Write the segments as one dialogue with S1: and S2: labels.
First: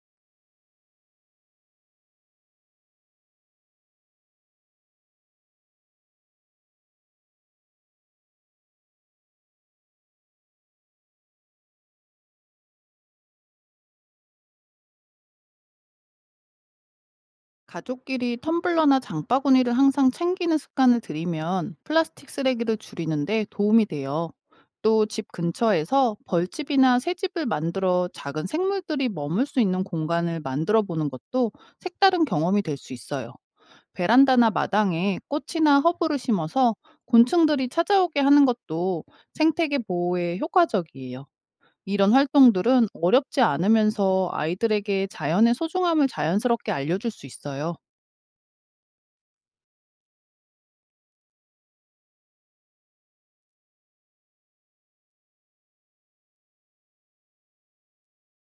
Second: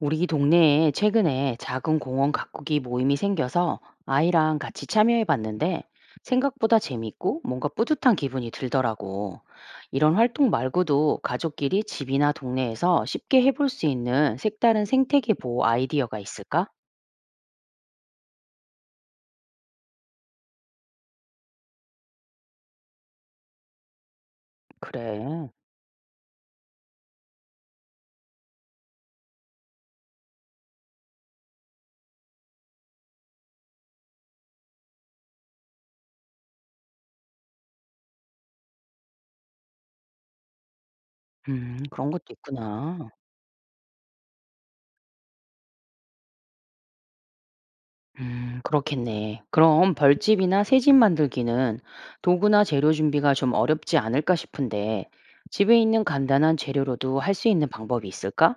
S1: 우리 동네에 최근에 작은 공원 가꾸기 모임이 생겨서 아이랑 같이 참여해 봤는데 생각보다 재밌고 뭔가 뿌듯한 기분이 들더라고. 이런 활동 말고도 가족끼리 집이나 동네에서 쉽게 해볼 수 있는 색다른 생태계 보호 아이디어가 있을까?
S2: 가족끼리 텀블러나 장바구니를 항상 챙기는 습관을 들이면 플라스틱 쓰레기를 줄이는데 도움이 돼요. 또 집
S1: 그래.
S2: 근처에서 벌집이나 새집을 만들어 작은 생물들이 머물 수 있는 공간을 만들어 보는 것도 색다른 경험이 될 수 있어요. 베란다나 마당에 꽃이나 허브를 심어서 곤충들이 찾아오게 하는 것도 생태계 보호에 효과적이에요.
S1: 그런
S2: 이런
S1: 것도
S2: 활동들은
S1: 있구나.
S2: 어렵지 않으면서 아이들에게 자연의 소중함을 자연스럽게 알려줄 수 있어요.
S1: 음, 그렇겠네. 그럼 벌집이나 새집 만들기는 도구나 재료 준비가 좀 어렵지 않을까 싶은데 집에 있는 간단한 재료로도 할 수 있는 방법이 있을까?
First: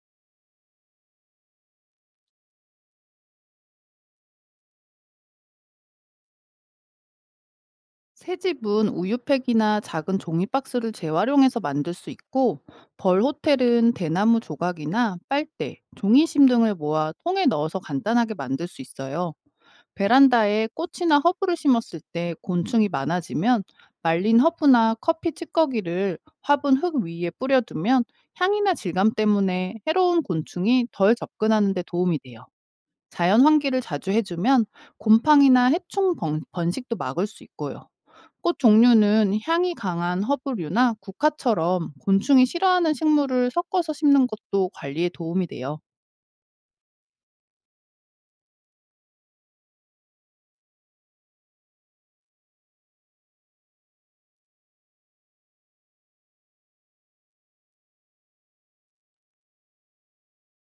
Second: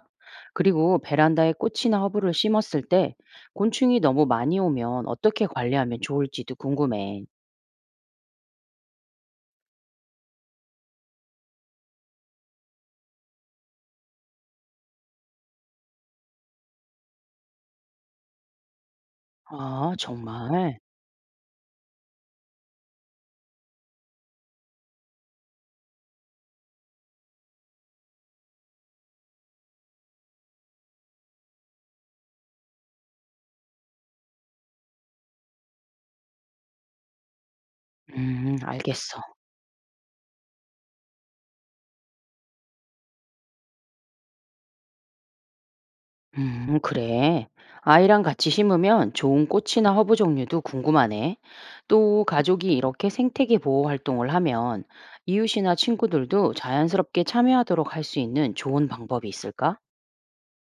S1: 그리고 베란다에 꽃이나 허브를 심었을 때 곤충이 너무 많이 오면 어떻게 관리하면 좋을지도 궁금해.
S2: 새 집은 우유팩이나 작은 종이박스를 재활용해서 만들 수 있고, 벌 호텔은 대나무 조각이나 빨대, 종이심 등을 모아 통에 넣어서 간단하게 만들 수 있어요.
S1: 아,
S2: 베란다에
S1: 정말?
S2: 꽃이나 허브를 심었을 때 곤충이 많아지면 말린 허브나 커피 찌꺼기를 화분 흙 위에 뿌려두면 향이나 질감 때문에 해로운 곤충이 덜 접근하는 데 도움이 돼요. 자연 환기를 자주 해주면 곰팡이나 해충 번식도 막을 수 있고요. 꽃
S1: 알겠어.
S2: 종류는 향이 강한 허브류나 국화처럼 곤충이 싫어하는 식물을 섞어서 심는 것도 관리에 도움이 돼요.
S1: 그래. 아이랑 같이 심으면 좋은 꽃이나 허브 종류도 궁금하네. 또 가족이 이렇게 생태계 보호 활동을 하면 이웃이나 친구들도 자연스럽게 참여하도록 할 수 있는 좋은 방법이 있을까?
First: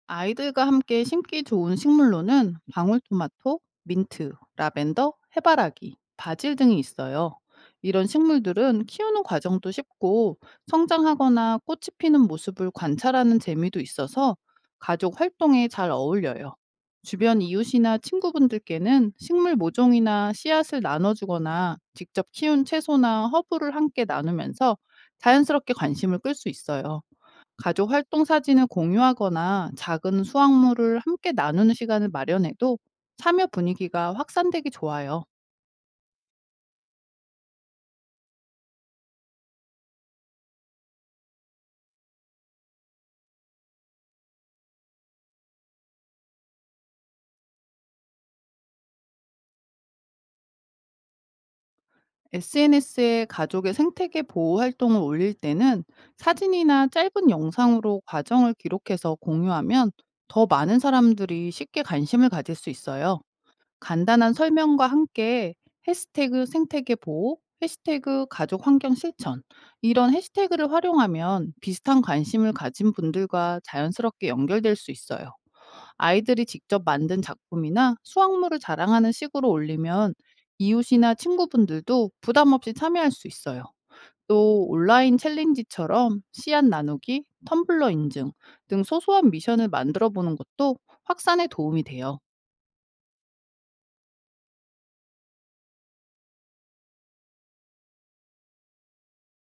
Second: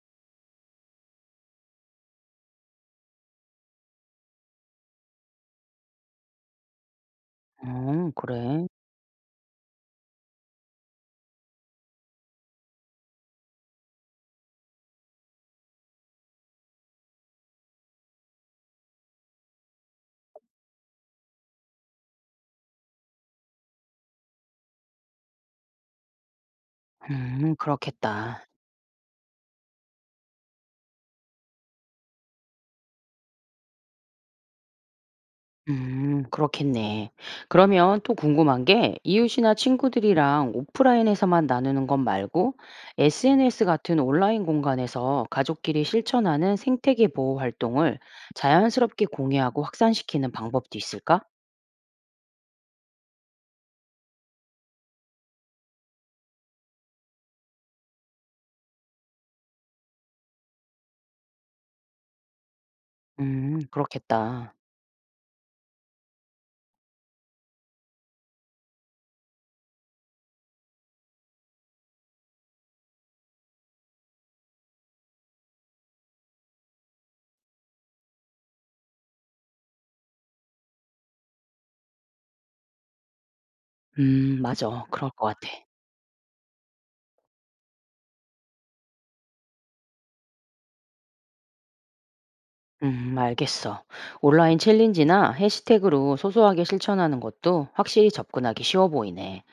S2: 아이들과 함께 심기 좋은 식물로는 방울토마토, 민트, 라벤더, 해바라기, 바질 등이 있어요. 이런
S1: 그래.
S2: 식물들은 키우는 과정도 쉽고 성장하거나 꽃이 피는 모습을 관찰하는 재미도 있어서 가족 활동에 잘 어울려요. 주변 이웃이나 친구분들께는 식물 모종이나 씨앗을 나눠주거나 직접 키운 채소나 허브를 함께 나누면서 자연스럽게 관심을 끌 수 있어요. 가족 활동
S1: 그렇겠다.
S2: 사진을 공유하거나 작은 수확물을 함께 나누는 시간을 마련해도 참여 분위기가 확산되기 좋아요.
S1: 그렇겠네. 그러면 또 궁금한 게 이웃이나 친구들이랑 오프라인에서만 나누는 것 말고 SNS 같은 온라인 공간에서 가족끼리 실천하는 생태계 보호 활동을 자연스럽게 공유하고 확산시키는 방법도 있을까?
S2: SNS에 가족의 생태계 보호 활동을 올릴 때는 사진이나 짧은 영상으로 과정을 기록해서 공유하면 더 많은 사람들이 쉽게 관심을 가질 수 있어요. 간단한
S1: 그렇겠다.
S2: 설명과 함께 해시태그 생태계 보호, 해시태그 가족 환경 실천, 이런 해시태그를 활용하면 비슷한 관심을 가진 분들과 자연스럽게 연결될 수 있어요. 아이들이 직접 만든 작품이나 수확물을 자랑하는 식으로 올리면 이웃이나 친구분들도 부담 없이 참여할 수 있어요. 또
S1: 맞아. 그럴
S2: 온라인
S1: 것 같아.
S2: 챌린지처럼 씨앗 나누기, 텀블러 인증 등 소소한 미션을 만들어 보는 것도 확산에 도움이 돼요.
S1: 알겠어. 온라인 챌린지나 해시태그로 소소하게 실천하는 것도 확실히 접근하기 쉬워 보이네.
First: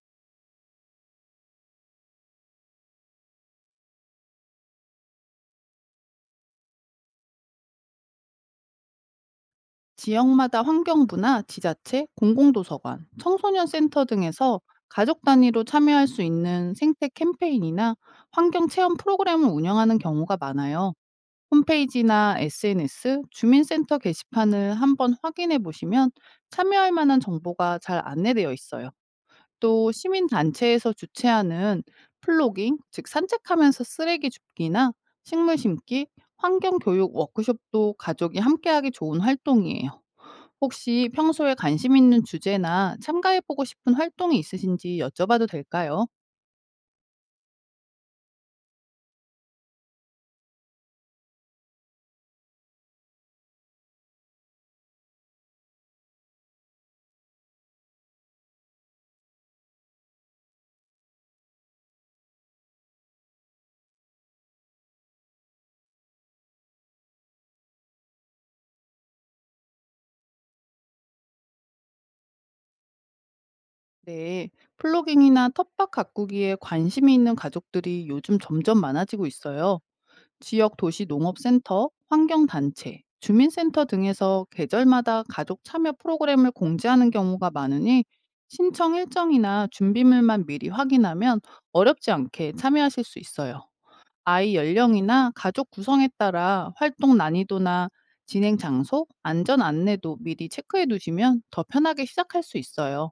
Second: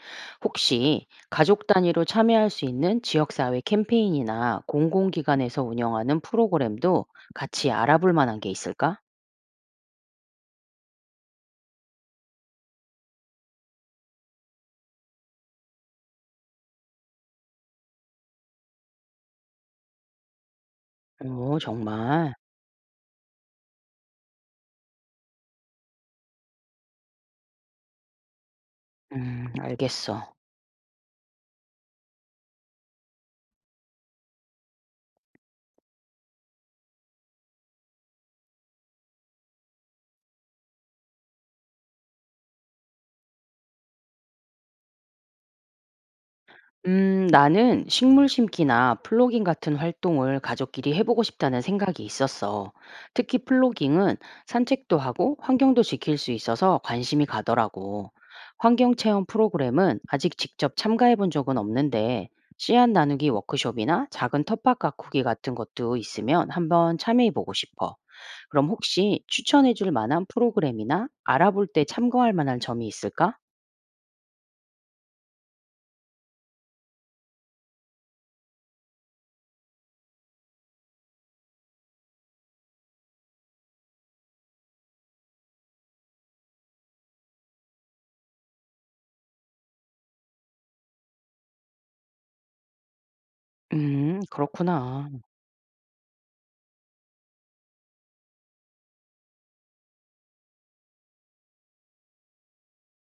S1: 혹시 가족 단위로 참여할 수 있는 지역사회 캠페인이나 공공기관에서 운영하는 프로그램도 같이 알아볼 만한 게 있을까?
S2: 지역마다 환경부나 지자체, 공공도서관, 청소년 센터 등에서 가족 단위로 참여할 수 있는 생태 캠페인이나 환경 체험 프로그램을 운영하는 경우가 많아요.
S1: 오, 정말.
S2: 홈페이지나 SNS, 주민센터 게시판을 한번 확인해 보시면 참여할 만한 정보가 잘 안내되어 있어요. 또
S1: 알겠어.
S2: 시민단체에서 주최하는 플로깅, 즉 산책하면서 쓰레기 줍기나 식물 심기, 환경 교육 워크숍도 가족이 함께하기 좋은 활동이에요. 혹시 평소에 관심 있는 주제나 참가해보고 싶은 활동이 있으신지 여쭤봐도 될까요?
S1: 나는 식물 심기나 플로깅 같은 활동을 가족끼리 해보고 싶다는 생각이 있었어. 특히 플로깅은 산책도 하고 환경도 지킬 수 있어서 관심이 가더라고. 환경 체험 프로그램은 아직 직접 참가해 본 적은 없는데, 씨앗 나누기 워크숍이나 작은 텃밭 가꾸기 같은 것도 있으면 한번 참여해 보고 싶어. 그럼 혹시 추천해 줄 만한 프로그램이나 알아볼 때 참고할 만한 점이 있을까?
S2: 네, 플로깅이나 텃밭 가꾸기에 관심이 있는 가족들이 요즘 점점 많아지고 있어요. 지역 도시 농업센터, 환경단체, 주민센터 등에서 계절마다 가족 참여 프로그램을 공지하는 경우가 많으니 신청 일정이나 준비물만 미리 확인하면 어렵지 않게 참여하실 수 있어요. 아이
S1: 그렇구나.
S2: 연령이나 가족 구성에 따라 활동 난이도나 진행 장소, 안전 안내도 미리 체크해 두시면 더 편하게 시작할 수 있어요.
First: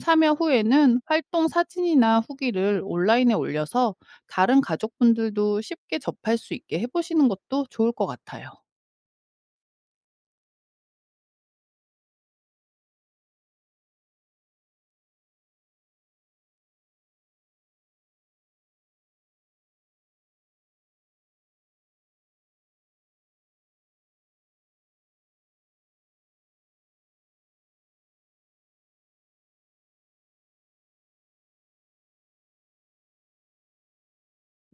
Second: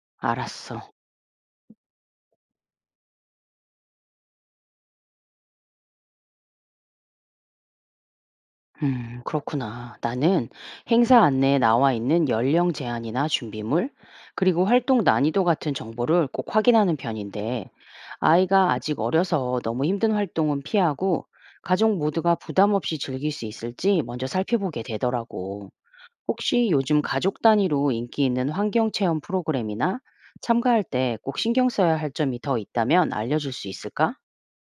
S2: 참여
S1: 알았어.
S2: 후에는 활동 사진이나 후기를 온라인에 올려서 다른 가족분들도 쉽게 접할 수 있게 해보시는 것도 좋을 것 같아요.
S1: 그렇구나. 나는 행사 안내에 나와 있는 연령 제한이나 준비물, 그리고 활동 난이도 같은 정보를 꼭 확인하는 편인데, 아이가 아직 어려서 너무 힘든 활동은 피하고, 가족 모두가 부담 없이 즐길 수 있을지 먼저 살펴보게 되더라고. 혹시 요즘 가족 단위로 인기 있는 환경 체험 프로그램이나 참가할 때 꼭 신경 써야 할 점이 더 있다면 알려줄 수 있을까?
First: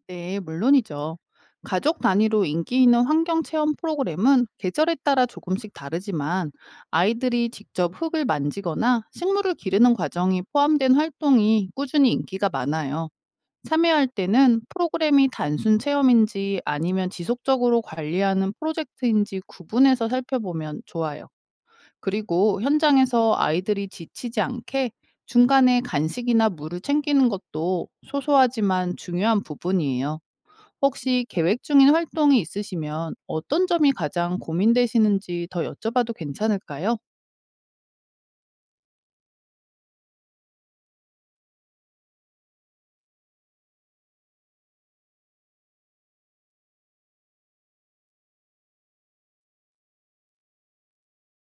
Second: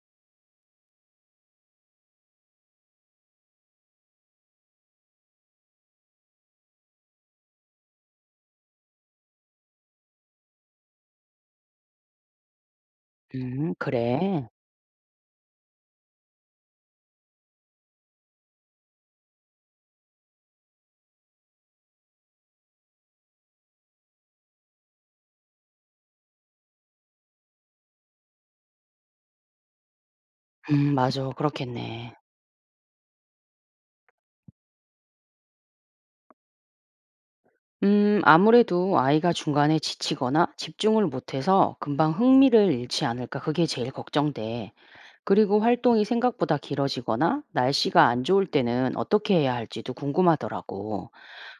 S2: 네, 물론이죠. 가족 단위로 인기 있는 환경 체험 프로그램은 계절에 따라 조금씩 다르지만 아이들이 직접 흙을 만지거나 식물을 기르는 과정이 포함된 활동이 꾸준히 인기가 많아요. 참여할
S1: 그래.
S2: 때는 프로그램이 단순 체험인지 아니면 지속적으로 관리하는 프로젝트인지 구분해서 살펴보면 좋아요. 그리고 현장에서 아이들이 지치지 않게 중간에 간식이나 물을 챙기는 것도 소소하지만 중요한 부분이에요. 혹시
S1: 맞아.
S2: 계획 중인
S1: 그렇겠네.
S2: 활동이 있으시면 어떤 점이 가장 고민되시는지 더 여쭤봐도 괜찮을까요?
S1: 아무래도 아이가 중간에 지치거나 집중을 못해서 금방 흥미를 잃지 않을까 그게 제일 걱정돼. 그리고 활동이 생각보다 길어지거나 날씨가 안 좋을 때는 어떻게 해야 할지도 궁금하더라고.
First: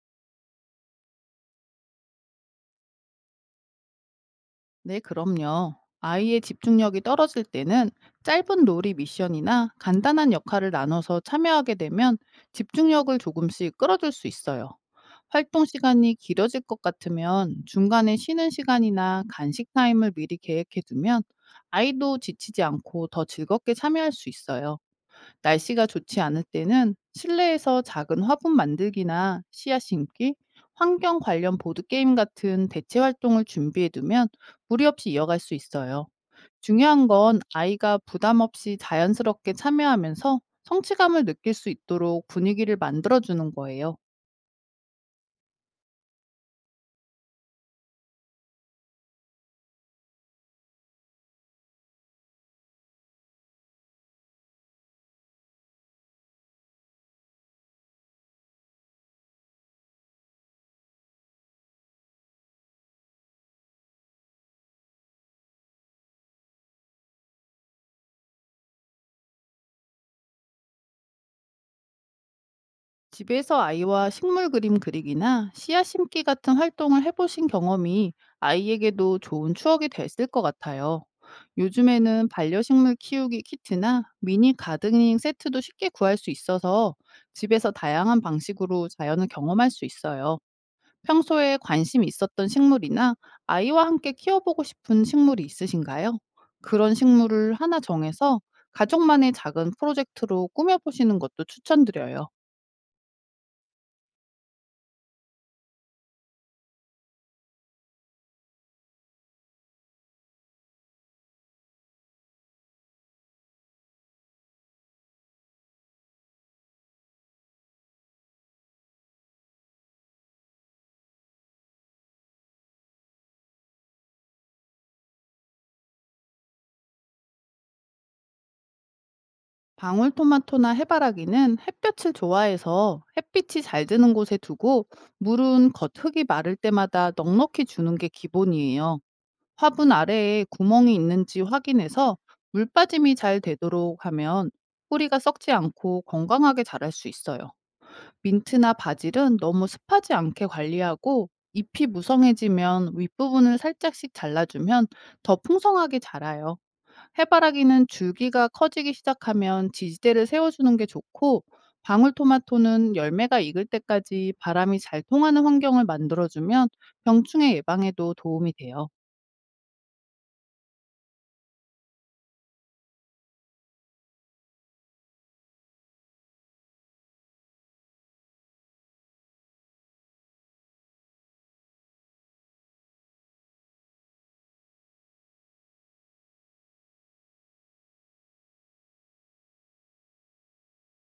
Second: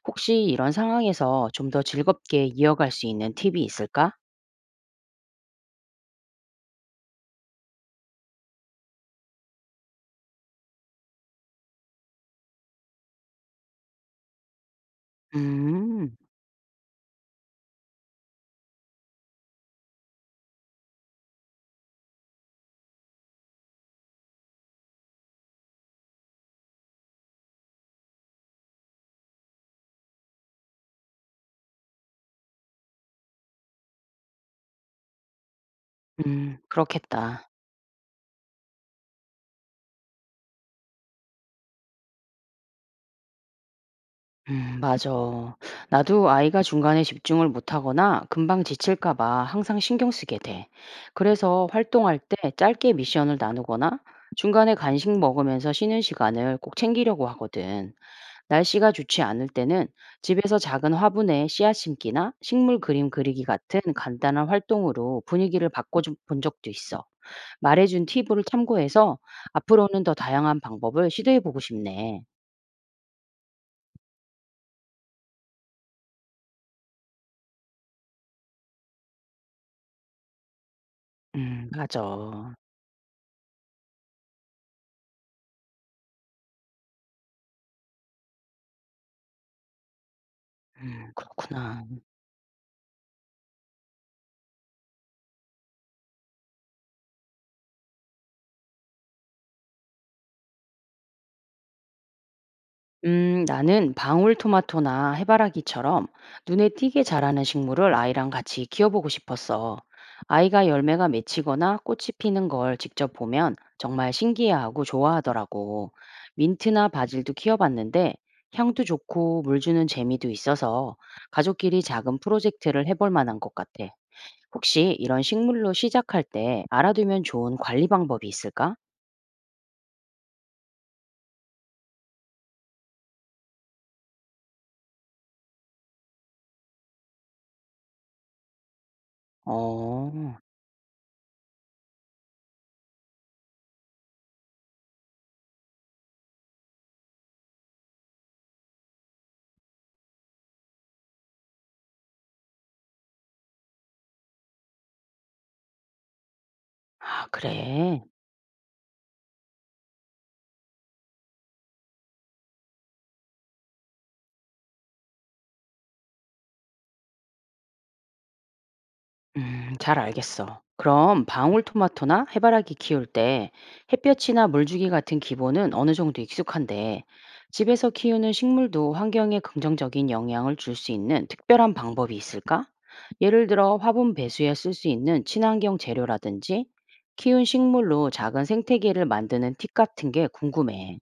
S1: 혹시 이런 상황에서 좀 더 즐겁게 이어갈 수 있는 팁이 있을까?
S2: 네, 그럼요. 아이의 집중력이 떨어질 때는 짧은 놀이 미션이나 간단한 역할을 나눠서 참여하게 되면 집중력을 조금씩 끌어줄 수 있어요. 활동 시간이
S1: 음,
S2: 길어질 것 같으면 중간에 쉬는 시간이나 간식 타임을 미리 계획해두면 아이도 지치지 않고 더 즐겁게 참여할 수 있어요. 날씨가 좋지 않을 때는 실내에서 작은 화분 만들기나 씨앗 심기, 환경 관련 보드게임 같은 대체 활동을 준비해 두면 무리 없이 이어갈 수 있어요. 중요한 건
S1: 그렇겠다.
S2: 아이가 부담 없이 자연스럽게 참여하면서 성취감을 느낄 수 있도록 분위기를 만들어주는 거예요.
S1: 맞아. 나도 아이가 중간에 집중을 못하거나 금방 지칠까 봐 항상 신경 쓰게 돼. 그래서 활동할 때 짧게 미션을 나누거나 중간에 간식 먹으면서 쉬는 시간을 꼭 챙기려고 하거든. 날씨가 좋지 않을 때는 집에서 작은 화분에 씨앗 심기나 식물 그림 그리기 같은 간단한 활동으로 분위기를 바꿔본 적도 있어. 말해준 팁을 참고해서 앞으로는 더 다양한 방법을 시도해보고 싶네.
S2: 집에서 아이와 식물 그림 그리기나 씨앗 심기 같은 활동을 해보신 경험이 아이에게도 좋은 추억이 됐을 것 같아요. 요즘에는
S1: 맞아.
S2: 반려식물 키우기 키트나 미니 가드닝 세트도 쉽게 구할 수 있어서 집에서 다양한 방식으로 자연을 경험할 수 있어요. 평소에
S1: 그렇구나.
S2: 관심 있었던 식물이나 아이와 함께 키워보고 싶은 식물이 있으신가요? 그런 식물을 하나 정해서 가족만의 작은 프로젝트로 꾸며보시는 것도 추천드려요.
S1: 나는 방울토마토나 해바라기처럼 눈에 띄게 자라는 식물을 아이랑 같이 키워보고 싶었어. 아이가 열매가 맺히거나 꽃이 피는 걸 직접 보면 정말 신기해하고 좋아하더라고. 민트나 바질도 키워봤는데 향도 좋고 물 주는 재미도 있어서 가족끼리 작은 프로젝트를 해볼 만한 것 같아. 혹시 이런 식물로 시작할 때 알아두면 좋은 관리 방법이 있을까?
S2: 방울토마토나 해바라기는 햇볕을 좋아해서 햇빛이 잘 드는 곳에 두고 물은 겉흙이 마를 때마다 넉넉히 주는 게 기본이에요. 화분
S1: 어,
S2: 아래에 구멍이 있는지 확인해서 물 빠짐이 잘 되도록 하면 뿌리가 썩지 않고 건강하게 자랄 수 있어요. 민트나 바질은 너무 습하지 않게 관리하고 잎이 무성해지면 윗부분을 살짝씩 잘라주면 더 풍성하게 자라요.
S1: 아,
S2: 해바라기는
S1: 그래.
S2: 줄기가 커지기 시작하면 지지대를 세워주는 게 좋고, 방울토마토는 열매가 익을 때까지 바람이 잘 통하는 환경을 만들어주면 병충해 예방에도 도움이 돼요.
S1: 잘 알겠어. 그럼 방울토마토나 해바라기 키울 때 햇볕이나 물주기 같은 기본은 어느 정도 익숙한데 집에서 키우는 식물도 환경에 긍정적인 영향을 줄 수 있는 특별한 방법이 있을까? 예를 들어 화분 배수에 쓸 수 있는 친환경 재료라든지 키운 식물로 작은 생태계를 만드는 팁 같은 게 궁금해.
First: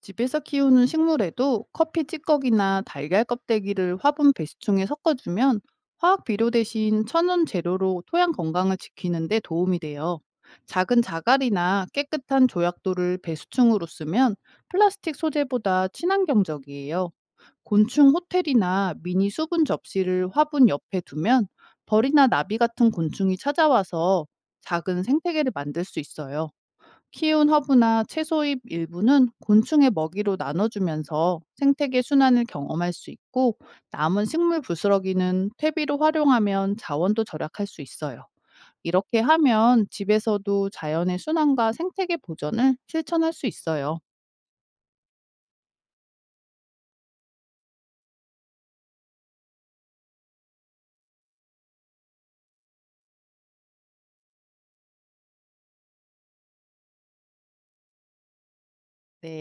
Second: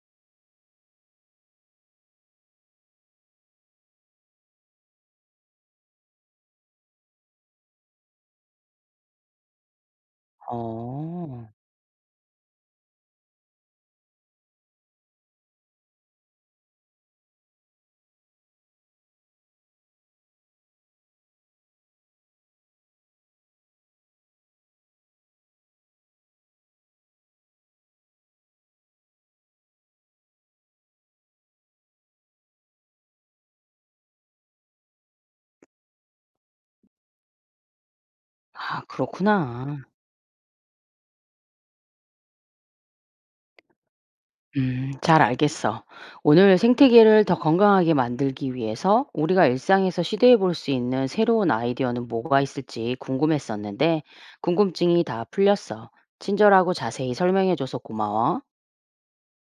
S2: 집에서 키우는 식물에도 커피 찌꺼기나 달걀 껍데기를 화분 배수충에 섞어주면 화학 비료 대신 천연 재료로 토양 건강을 지키는 데 도움이 돼요. 작은
S1: 어,
S2: 자갈이나 깨끗한 조약돌을 배수충으로 쓰면 플라스틱 소재보다 친환경적이에요. 곤충 호텔이나 미니 수분 접시를 화분 옆에 두면 벌이나 나비 같은 곤충이 찾아와서 작은 생태계를 만들 수 있어요. 키운 허브나 채소잎 일부는 곤충의 먹이로 나눠주면서 생태계 순환을 경험할 수 있고 남은 식물 부스러기는 퇴비로 활용하면 자원도 절약할 수 있어요.
S1: 아,
S2: 이렇게
S1: 그렇구나.
S2: 하면 집에서도 자연의 순환과 생태계 보전을 실천할 수 있어요.
S1: 잘 알겠어. 오늘 생태계를 더 건강하게 만들기 위해서 우리가 일상에서 시도해 볼 수 있는 새로운 아이디어는 뭐가 있을지 궁금했었는데, 궁금증이 다 풀렸어. 친절하고 자세히 설명해 줘서 고마워.
S2: 네.